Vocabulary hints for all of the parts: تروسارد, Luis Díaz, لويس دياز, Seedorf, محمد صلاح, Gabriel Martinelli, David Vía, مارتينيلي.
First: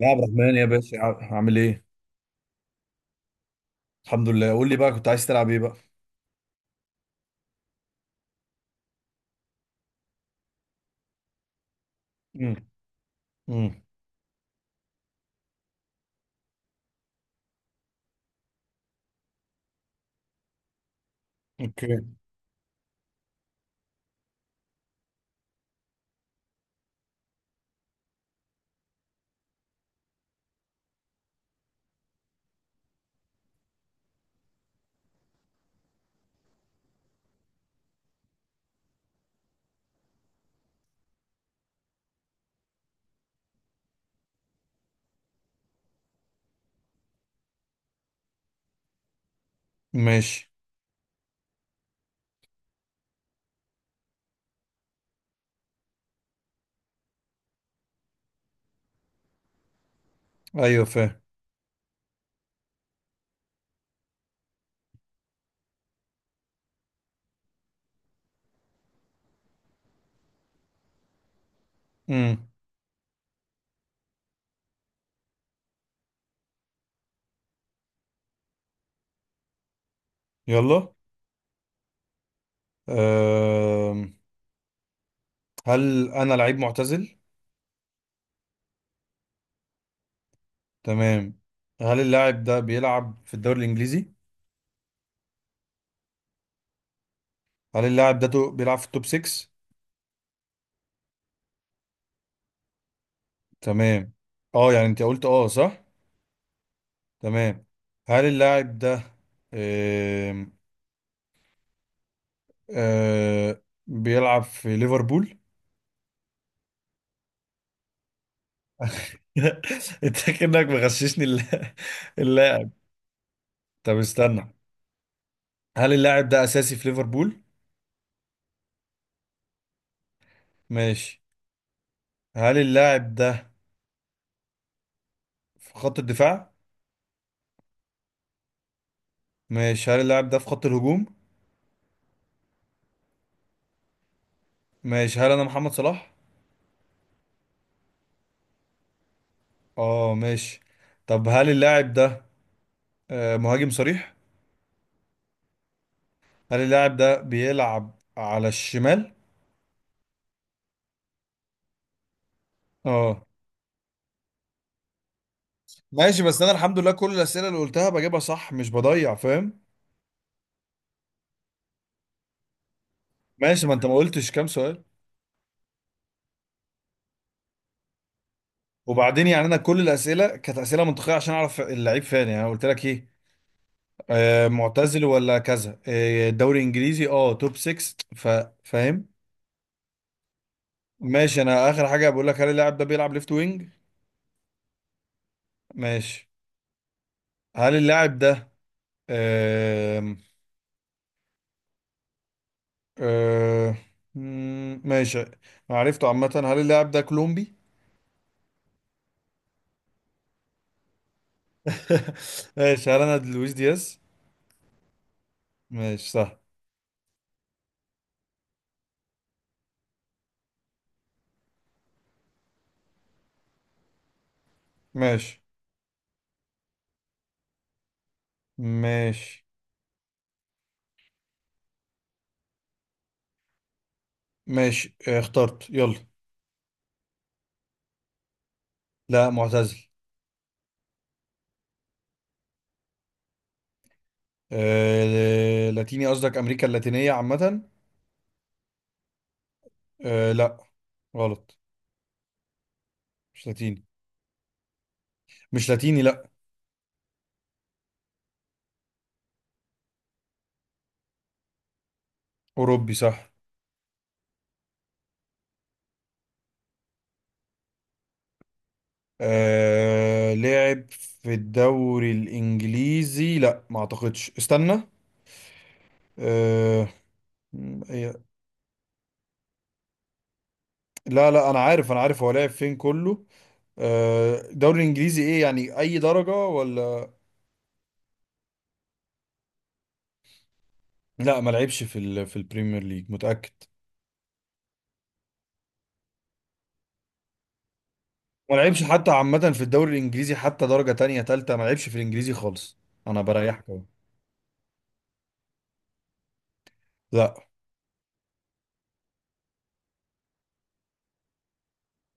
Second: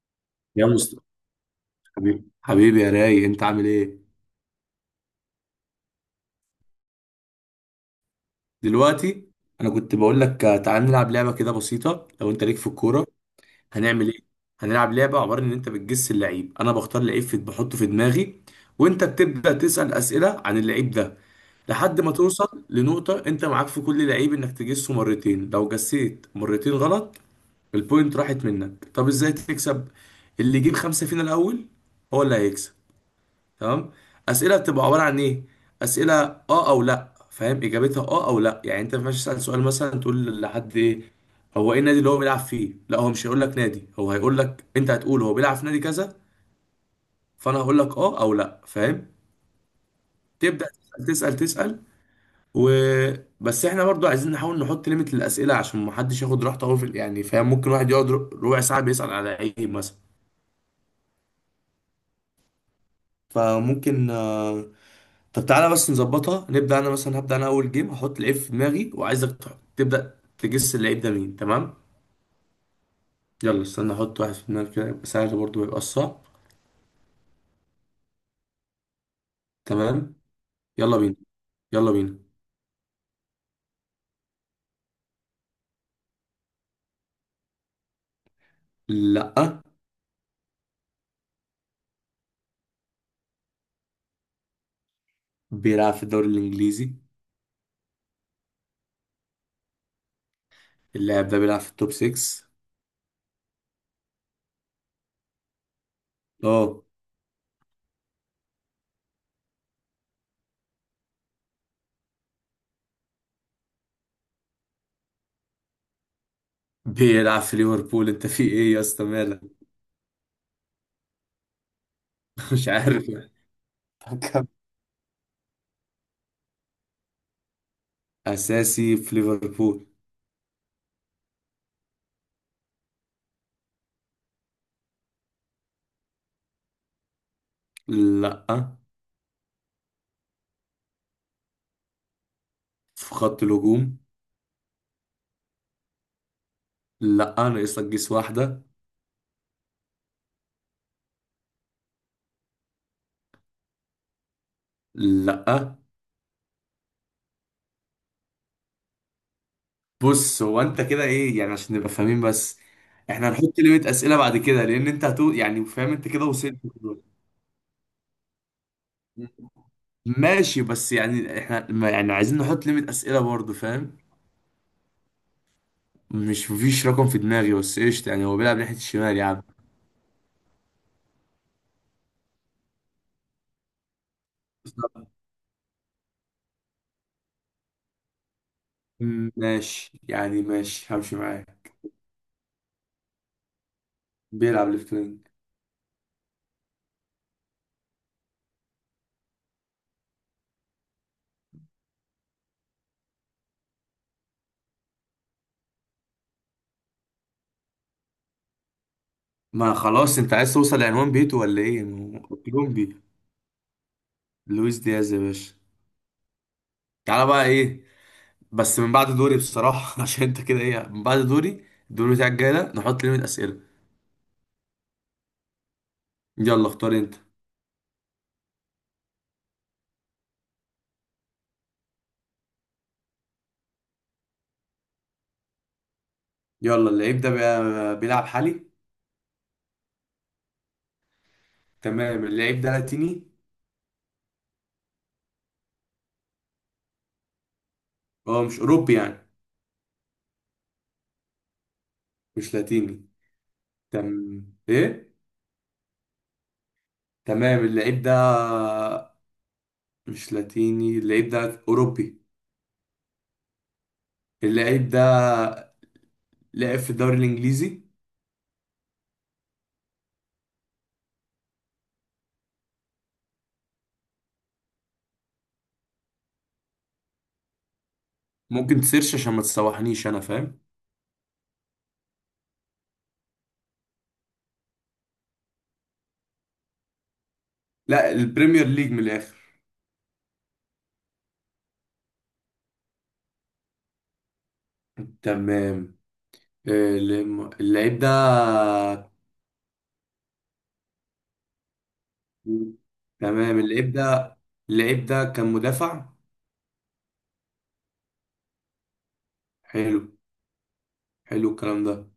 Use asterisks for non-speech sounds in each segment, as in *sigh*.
يا عبد الرحمن يا يا باشا مصطفى، عامل ايه؟ حبيبي حبيبي يا راي، انت عامل ايه الحمد لله، قول لي بقى، كنت عايز تلعب ايه بقى؟ دلوقتي؟ انا كنت بقول لك تعال نلعب لعبه كده بسيطه. لو انت امم ليك في الكوره امم هنعمل ايه. هنلعب لعبه عباره ان انت بتجس اللعيب، انا بختار لعيب في بحطه في دماغي وانت بتبدا تسال اسئله عن اللعيب ده اوكي، لحد ما توصل لنقطه. انت معاك في كل لعيب انك تجسه مرتين، لو جسيت مرتين غلط البوينت راحت منك. طب ازاي تكسب؟ اللي يجيب خمسه فينا الاول هو اللي هيكسب. تمام. اسئله بتبقى عباره عن ايه؟ اسئله اه او لا، فاهم؟ اجابتها اه او لا، يعني انت ما ينفعش تسال سؤال مثلا تقول لحد ايه هو ايه النادي اللي هو بيلعب فيه، لا هو مش هيقول لك نادي، هو هيقول لك انت هتقول هو بيلعب في نادي كذا فانا هقول لك اه او لا، فاهم؟ ماشي، تبدا تسال تسال تسال. و بس احنا برضو عايزين نحاول نحط ليميت للاسئله عشان ما حدش ياخد راحته قوي في يعني، فاهم؟ ممكن واحد يقعد ربع ساعه بيسال على عيب مثلا. ايوه فاهم، فممكن طب تعالى بس نظبطها. نبدأ أنا مثلا، هبدأ أنا أول جيم، هحط لعيب في دماغي وعايزك تبدأ تجس اللعيب ده مين. تمام؟ امم يلا استنى أحط واحد في دماغي كده. يبقى سهل برضه، ما يبقاش صعب. تمام. يلا. يلا بينا، يلا بينا. أم. هل انا لعيب معتزل؟ لأ. تمام. هل اللاعب ده بيلعب في الدوري الانجليزي؟ بيلعب في الدوري الإنجليزي. هل اللاعب ده بيلعب في التوب 6؟ اللاعب ده بيلعب في التوب 6. تمام. اه يعني انت قلت اه، صح؟ أه. تمام. هل اللاعب ده أم. أه. بيلعب في ليفربول؟ بيلعب في ليفربول. أنت في إيه يا اسطى مالك؟ *laughs* انت كأنك مغششني *laughs* مش الل- عارف يعني. طب طب كمل. استنى. هل اللاعب ده اساسي في ليفربول؟ أساسي في ليفربول. ماشي. هل اللاعب ده في خط الدفاع؟ لأ. ماشي. هل اللاعب ده في خط الهجوم؟ في خط الهجوم. ماشي. هل انا محمد صلاح؟ لأ، ناقص لك جيس واحدة. اه ماشي. طب هل اللاعب ده مهاجم صريح؟ لأ. هل اللاعب ده بيلعب على الشمال؟ بص، هو انت كده ايه يعني عشان نبقى فاهمين بس. اه احنا هنحط ليميت اسئله بعد كده لان انت هتو، يعني فاهم، انت ماشي، كده بس انا وصلت. الحمد لله كل الاسئله اللي قلتها بجيبها صح، مش بضيع، فاهم. ماشي، بس يعني احنا، ما يعني، عايزين نحط ليميت اسئله برضه، ماشي، ما انت ما فاهم؟ قلتش كام سؤال. مش، مفيش رقم في دماغي بس قشطه. يعني هو بيلعب ناحيه الشمال يا وبعدين عم. يعني انا كل الاسئله كانت اسئله منطقيه عشان اعرف اللعيب فين، يعني أنا قلت لك ايه، معتزل ولا كذا، دوري انجليزي، اه توب 6 فاهم. ماشي، يعني ماشي همشي ماشي، انا معاك. اخر حاجه بقول لك، هل اللاعب ده بيلعب ليفت وينج؟ بيلعب ليفت وينج. ماشي. هل اللاعب ده آم، آه، مم، ماشي، أنا عرفته عامه، هل اللاعب ده كولومبي؟ ما خلاص انت عايز توصل لعنوان بيته ولا ايه؟ *laughs* ما هو ماشي. كولومبي. هل انا لويس دياز؟ لويس دياز يا باشا. ماشي صح. تعالى بقى ايه. بس من بعد دوري بصراحة *laughs* عشان انت كده ايه. من بعد دوري الدور بتاعك جاي ده نحط ليميت أسئلة. ماشي يلا اختار انت. ماشي ماشي، اخترت يلا. يلا، اللعيب ده بيلعب حالي. لا معتزل. تمام. اللعيب ده لاتيني. لاتيني؟ قصدك امريكا اللاتينيه عامه. هو مش أوروبي يعني. لا. غلط. مش لاتيني. مش لاتيني. تم. ايه؟ مش لاتيني لا. تمام اللعيب ده مش لاتيني. اللعيب ده أوروبي. أوروبي صح. اللعيب ده لعب في الدوري الإنجليزي. لعب في الدوري الإنجليزي؟ لا ما أعتقدش، استنى. آه... إيه. ممكن تسيرش عشان ما تسوحنيش أنا، فاهم؟ لا لا، أنا عارف، أنا عارف، هو لعب فين كله. الدوري الإنجليزي إيه يعني؟ أي درجة ولا؟ لا، البريمير ليج من الآخر. لا ما لعبش في في البريمير ليج، متأكد. تمام. آه، اللعيب ده ما لعبش حتى عامة في الدوري الإنجليزي، حتى درجة تانية تالتة، ما لعبش في الإنجليزي مم. خالص. أنا تمام بريحك أهو. اللعيب ده، اللعيب ده كان مدافع. لا، حلو. حلو الكلام ده.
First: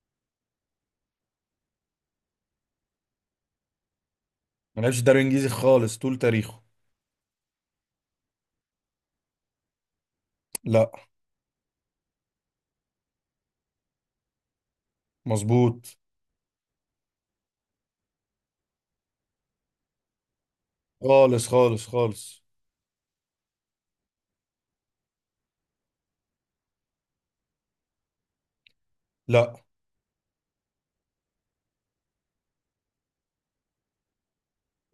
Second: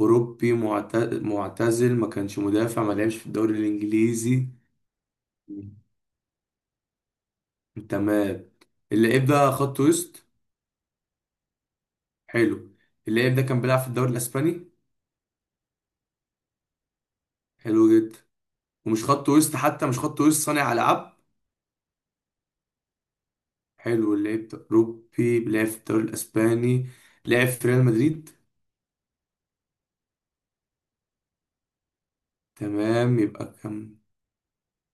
أوروبي، معتزل، ما كانش مدافع، ما لعبش في الدوري الإنجليزي. ما لعبش الدوري الإنجليزي مم. خالص طول تاريخه. تمام. اللعيب ده خط وسط. لا حلو. اللعيب ده كان بيلعب في الدوري الإسباني. مظبوط. حلو جدا. ومش خط وسط حتى، مش خط وسط، صانع ألعاب. خالص خالص خالص. حلو. اللعيب ده أوروبي بيلعب في الدوري الإسباني. لعب في ريال مدريد. لا تمام يبقى كان.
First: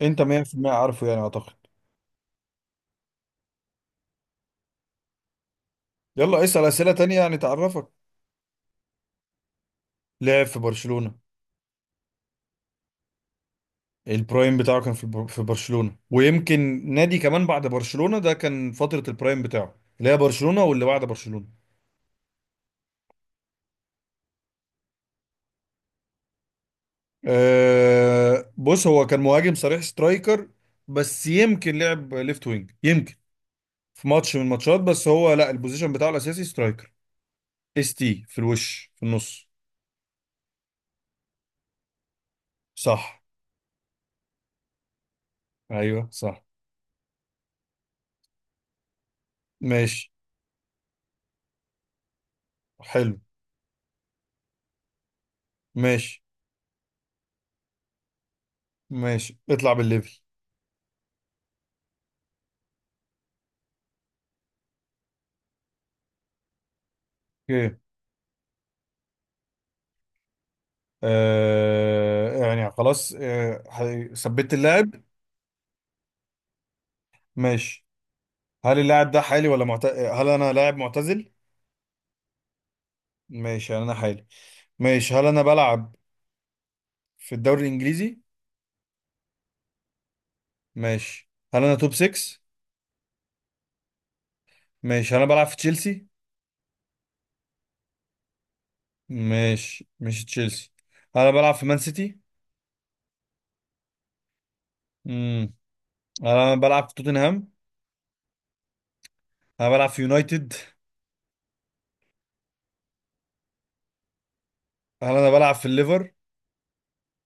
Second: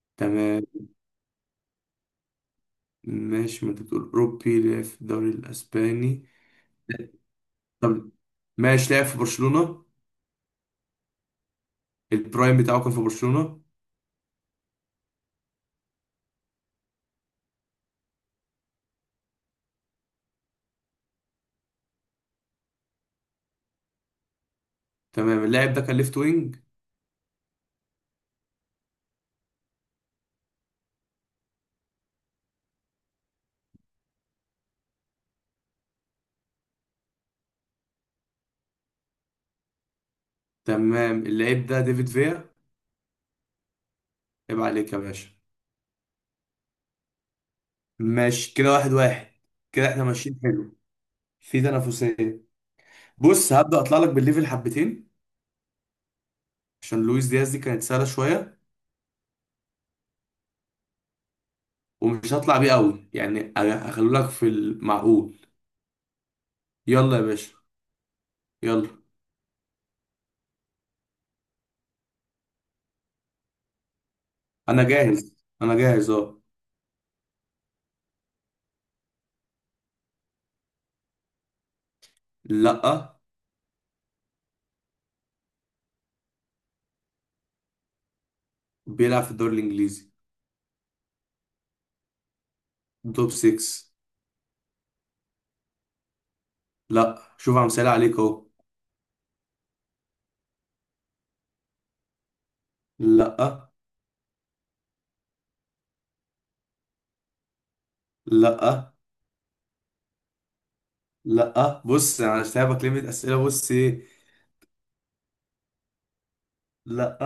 انت تمام. 100% عارفه يعني، اعتقد. ماشي، ما انت بتقول أوروبي لعب في الدوري الأسباني. يلا اسأل اسئلة تانية يعني تعرفك. طب ماشي، لعب في برشلونة. لعب في برشلونة. البرايم بتاعه كان في برشلونة. البرايم بتاعه كان في في برشلونة، ويمكن نادي كمان بعد برشلونة، ده كان فترة البرايم بتاعه، اللي هي برشلونة واللي بعد برشلونة. تمام. اللاعب ده كان ليفت وينج. أه، بص، هو كان مهاجم صريح، سترايكر، بس يمكن لعب ليفت وينج، يمكن في ماتش من الماتشات، بس هو لا، البوزيشن بتاعه الاساسي سترايكر، اس تي، في الوش، في النص. تمام اللاعب ده ديفيد فيا. صح. عيب عليك يا باشا. ايوه صح. ماشي كده، واحد واحد. كده احنا ماشي ماشيين حلو. في تنافسية. حلو. بص هبدأ اطلع لك بالليفل حبتين ماشي عشان لويس دياز دي كانت سهلة شوية. ماشي، اطلع بالليفل. ومش هطلع بيه قوي يعني، هخلو لك في المعقول. يلا يا باشا، اوكي. يلا. يعني خلاص، ثبت انا اللاعب. جاهز. انا جاهز اه. ماشي، هل اللاعب ده حالي ولا هل انا لاعب معتزل؟ لا. ماشي. هل انا حالي؟ ماشي، هل انا بلعب في الدوري الانجليزي؟ بيلعب في الدوري الانجليزي. ماشي. هل انا توب 6؟ توب 6. ماشي. هل انا بلعب في تشيلسي؟ لا، شوف عم سأل عليك اهو. ماشي، مش تشيلسي. هل انا بلعب في مان سيتي؟ لا. امم هل انا بلعب في توتنهام؟ لا. هل انا بلعب في يونايتد؟ لا، بص انا سايبك ليميت اسئله. بص ايه. هل انا بلعب في الليفر؟ لا.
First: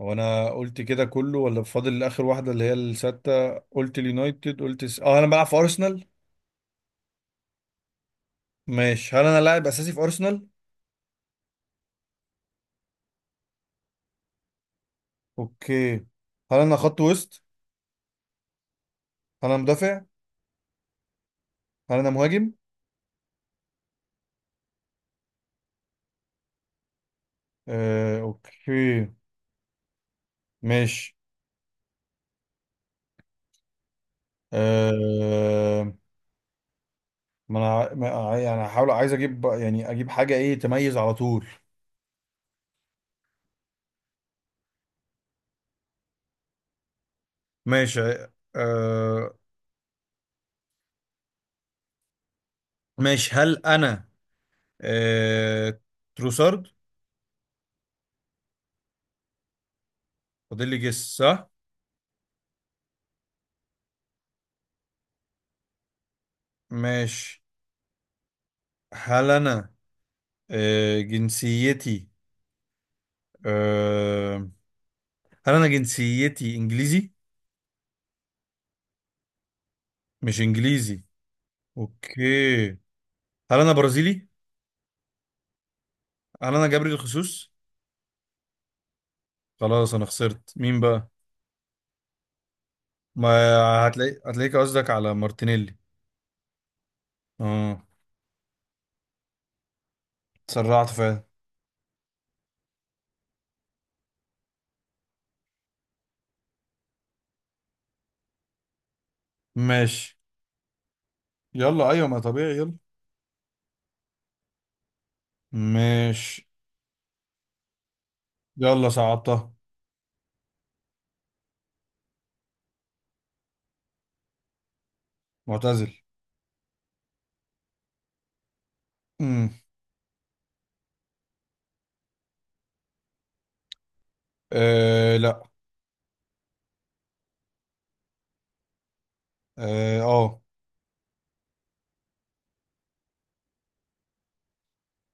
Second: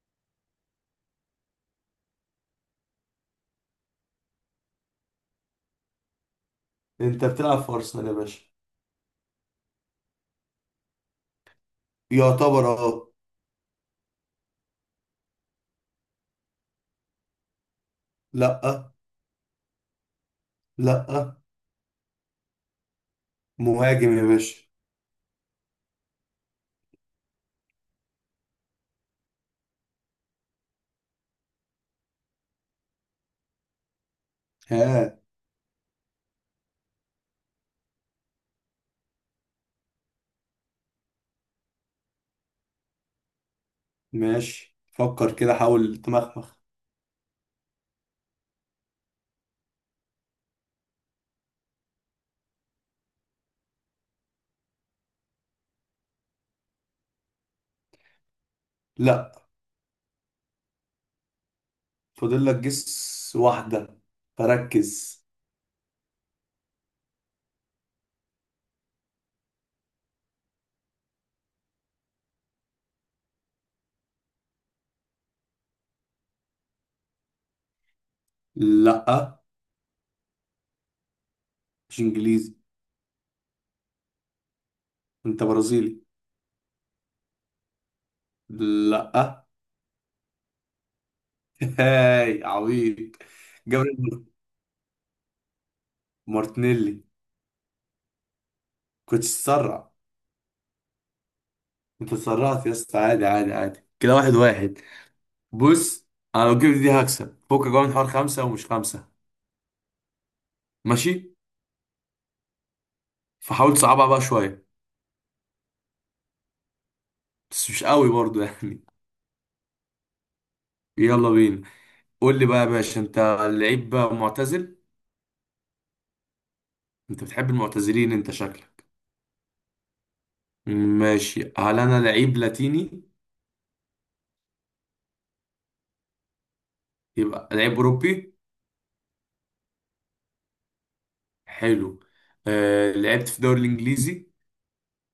هو انا قلت كده كله ولا فاضل اخر واحده اللي هي السته، قلت اليونايتد، قلت اه انا بلعب في ارسنال. انت بتلعب في ارسنال يا باشا. ماشي، هل انا لاعب اساسي في ارسنال؟ يعتبر اه. اوكي. هل انا خط وسط؟ لا. هل انا مدافع؟ لا. هل انا مهاجم؟ مهاجم يا باشا. آه اوكي. ماشي. ها. آه ما انا ع- ما ع- يعني هحاول عايز اجيب يعني اجيب حاجه ايه تميز على طول. ماشي، فكر كده، حاول تمخمخ. ماشي. آه ماشي، هل انا آه تروسارد؟ لا. فاضل لي جس صح. فاضل لك جس واحده، فركز. ماشي. هل انا جنسيتي، آه، هل انا جنسيتي انجليزي؟ لا، مش انجليزي. مش انجليزي. اوكي. هل انا برازيلي؟ انت برازيلي. هل انا جابري الخسوس؟ لا. خلاص انا خسرت. مين بقى؟ *laughs* هاي عبيط. ما هتلاقي جابريل هتلاقيك، قصدك على مارتينيلي؟ مارتينيلي. اه كنت تسرع. اتسرعت فعلا. انت اتسرعت يا اسطى. عادي عادي عادي، كده واحد واحد. بص، انا لو جبت دي هكسب فوق جوه من حوار خمسة ومش خمسة. ماشي. ماشي. يلا ايوه، ما طبيعي، يلا. فحاول تصعبها بقى شوية. ماشي بس مش قوي برضو يعني. يلا صعبتها. يلا بينا. قول لي بقى يا باشا، انت لعيب معتزل. معتزل. انت بتحب المعتزلين انت شكلك. امم ماشي. هل انا لعيب لاتيني؟ لا. يبقى لعيب اوروبي. اه آه. حلو. آه لعبت في الدوري الانجليزي.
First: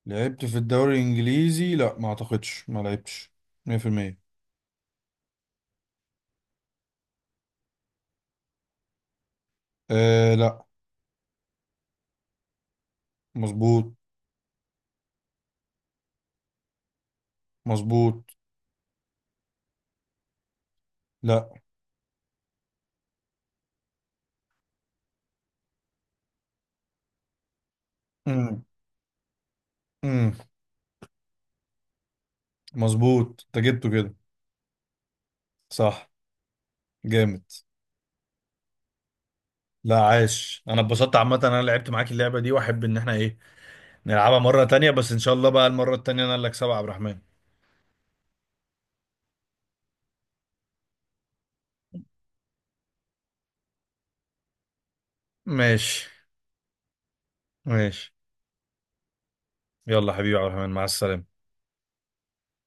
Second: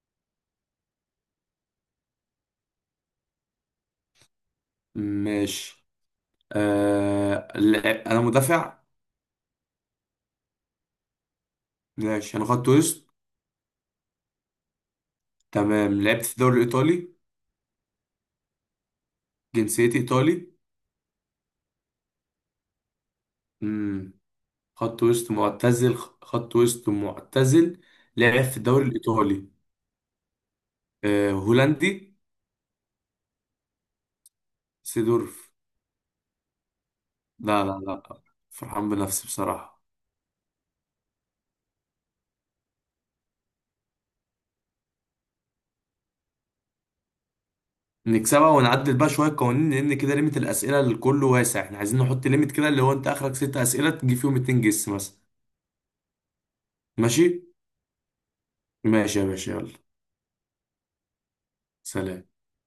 لعبت في الدوري الانجليزي؟ لا ما اعتقدش ما لعبتش، 100%. ماشي. انا مدافع. لا. ماشي. انا خدت وسط. مظبوط. تمام لعبت في الدوري الايطالي. مظبوط. جنسيتي ايطالي. لا. امم. خط وسط معتزل، خط وسط معتزل، لعب في امم الدوري الايطالي. امم أه هولندي. مظبوط، انت جبته كده. سيدورف. صح. جامد. لا لا لا. فرحان بنفسي بصراحة. لا عاش، انا اتبسطت عامه إن انا لعبت معاك اللعبه دي، واحب ان احنا ايه نلعبها مره تانية، بس ان شاء الله بقى المره التانية انا اللي اكسبها يا عبد الرحمن. نكسبها ونعدل بقى شوية قوانين، لأن كده ليميت الأسئلة للكل واسع. احنا عايزين نحط ليميت كده اللي هو أنت آخرك ست أسئلة تجيب فيهم اتنين جس مثلا. ماشي ماشي. ماشي. ماشي يا باشا يلا. يلا حبيبي يا عبد الرحمن، مع السلامه. سلام.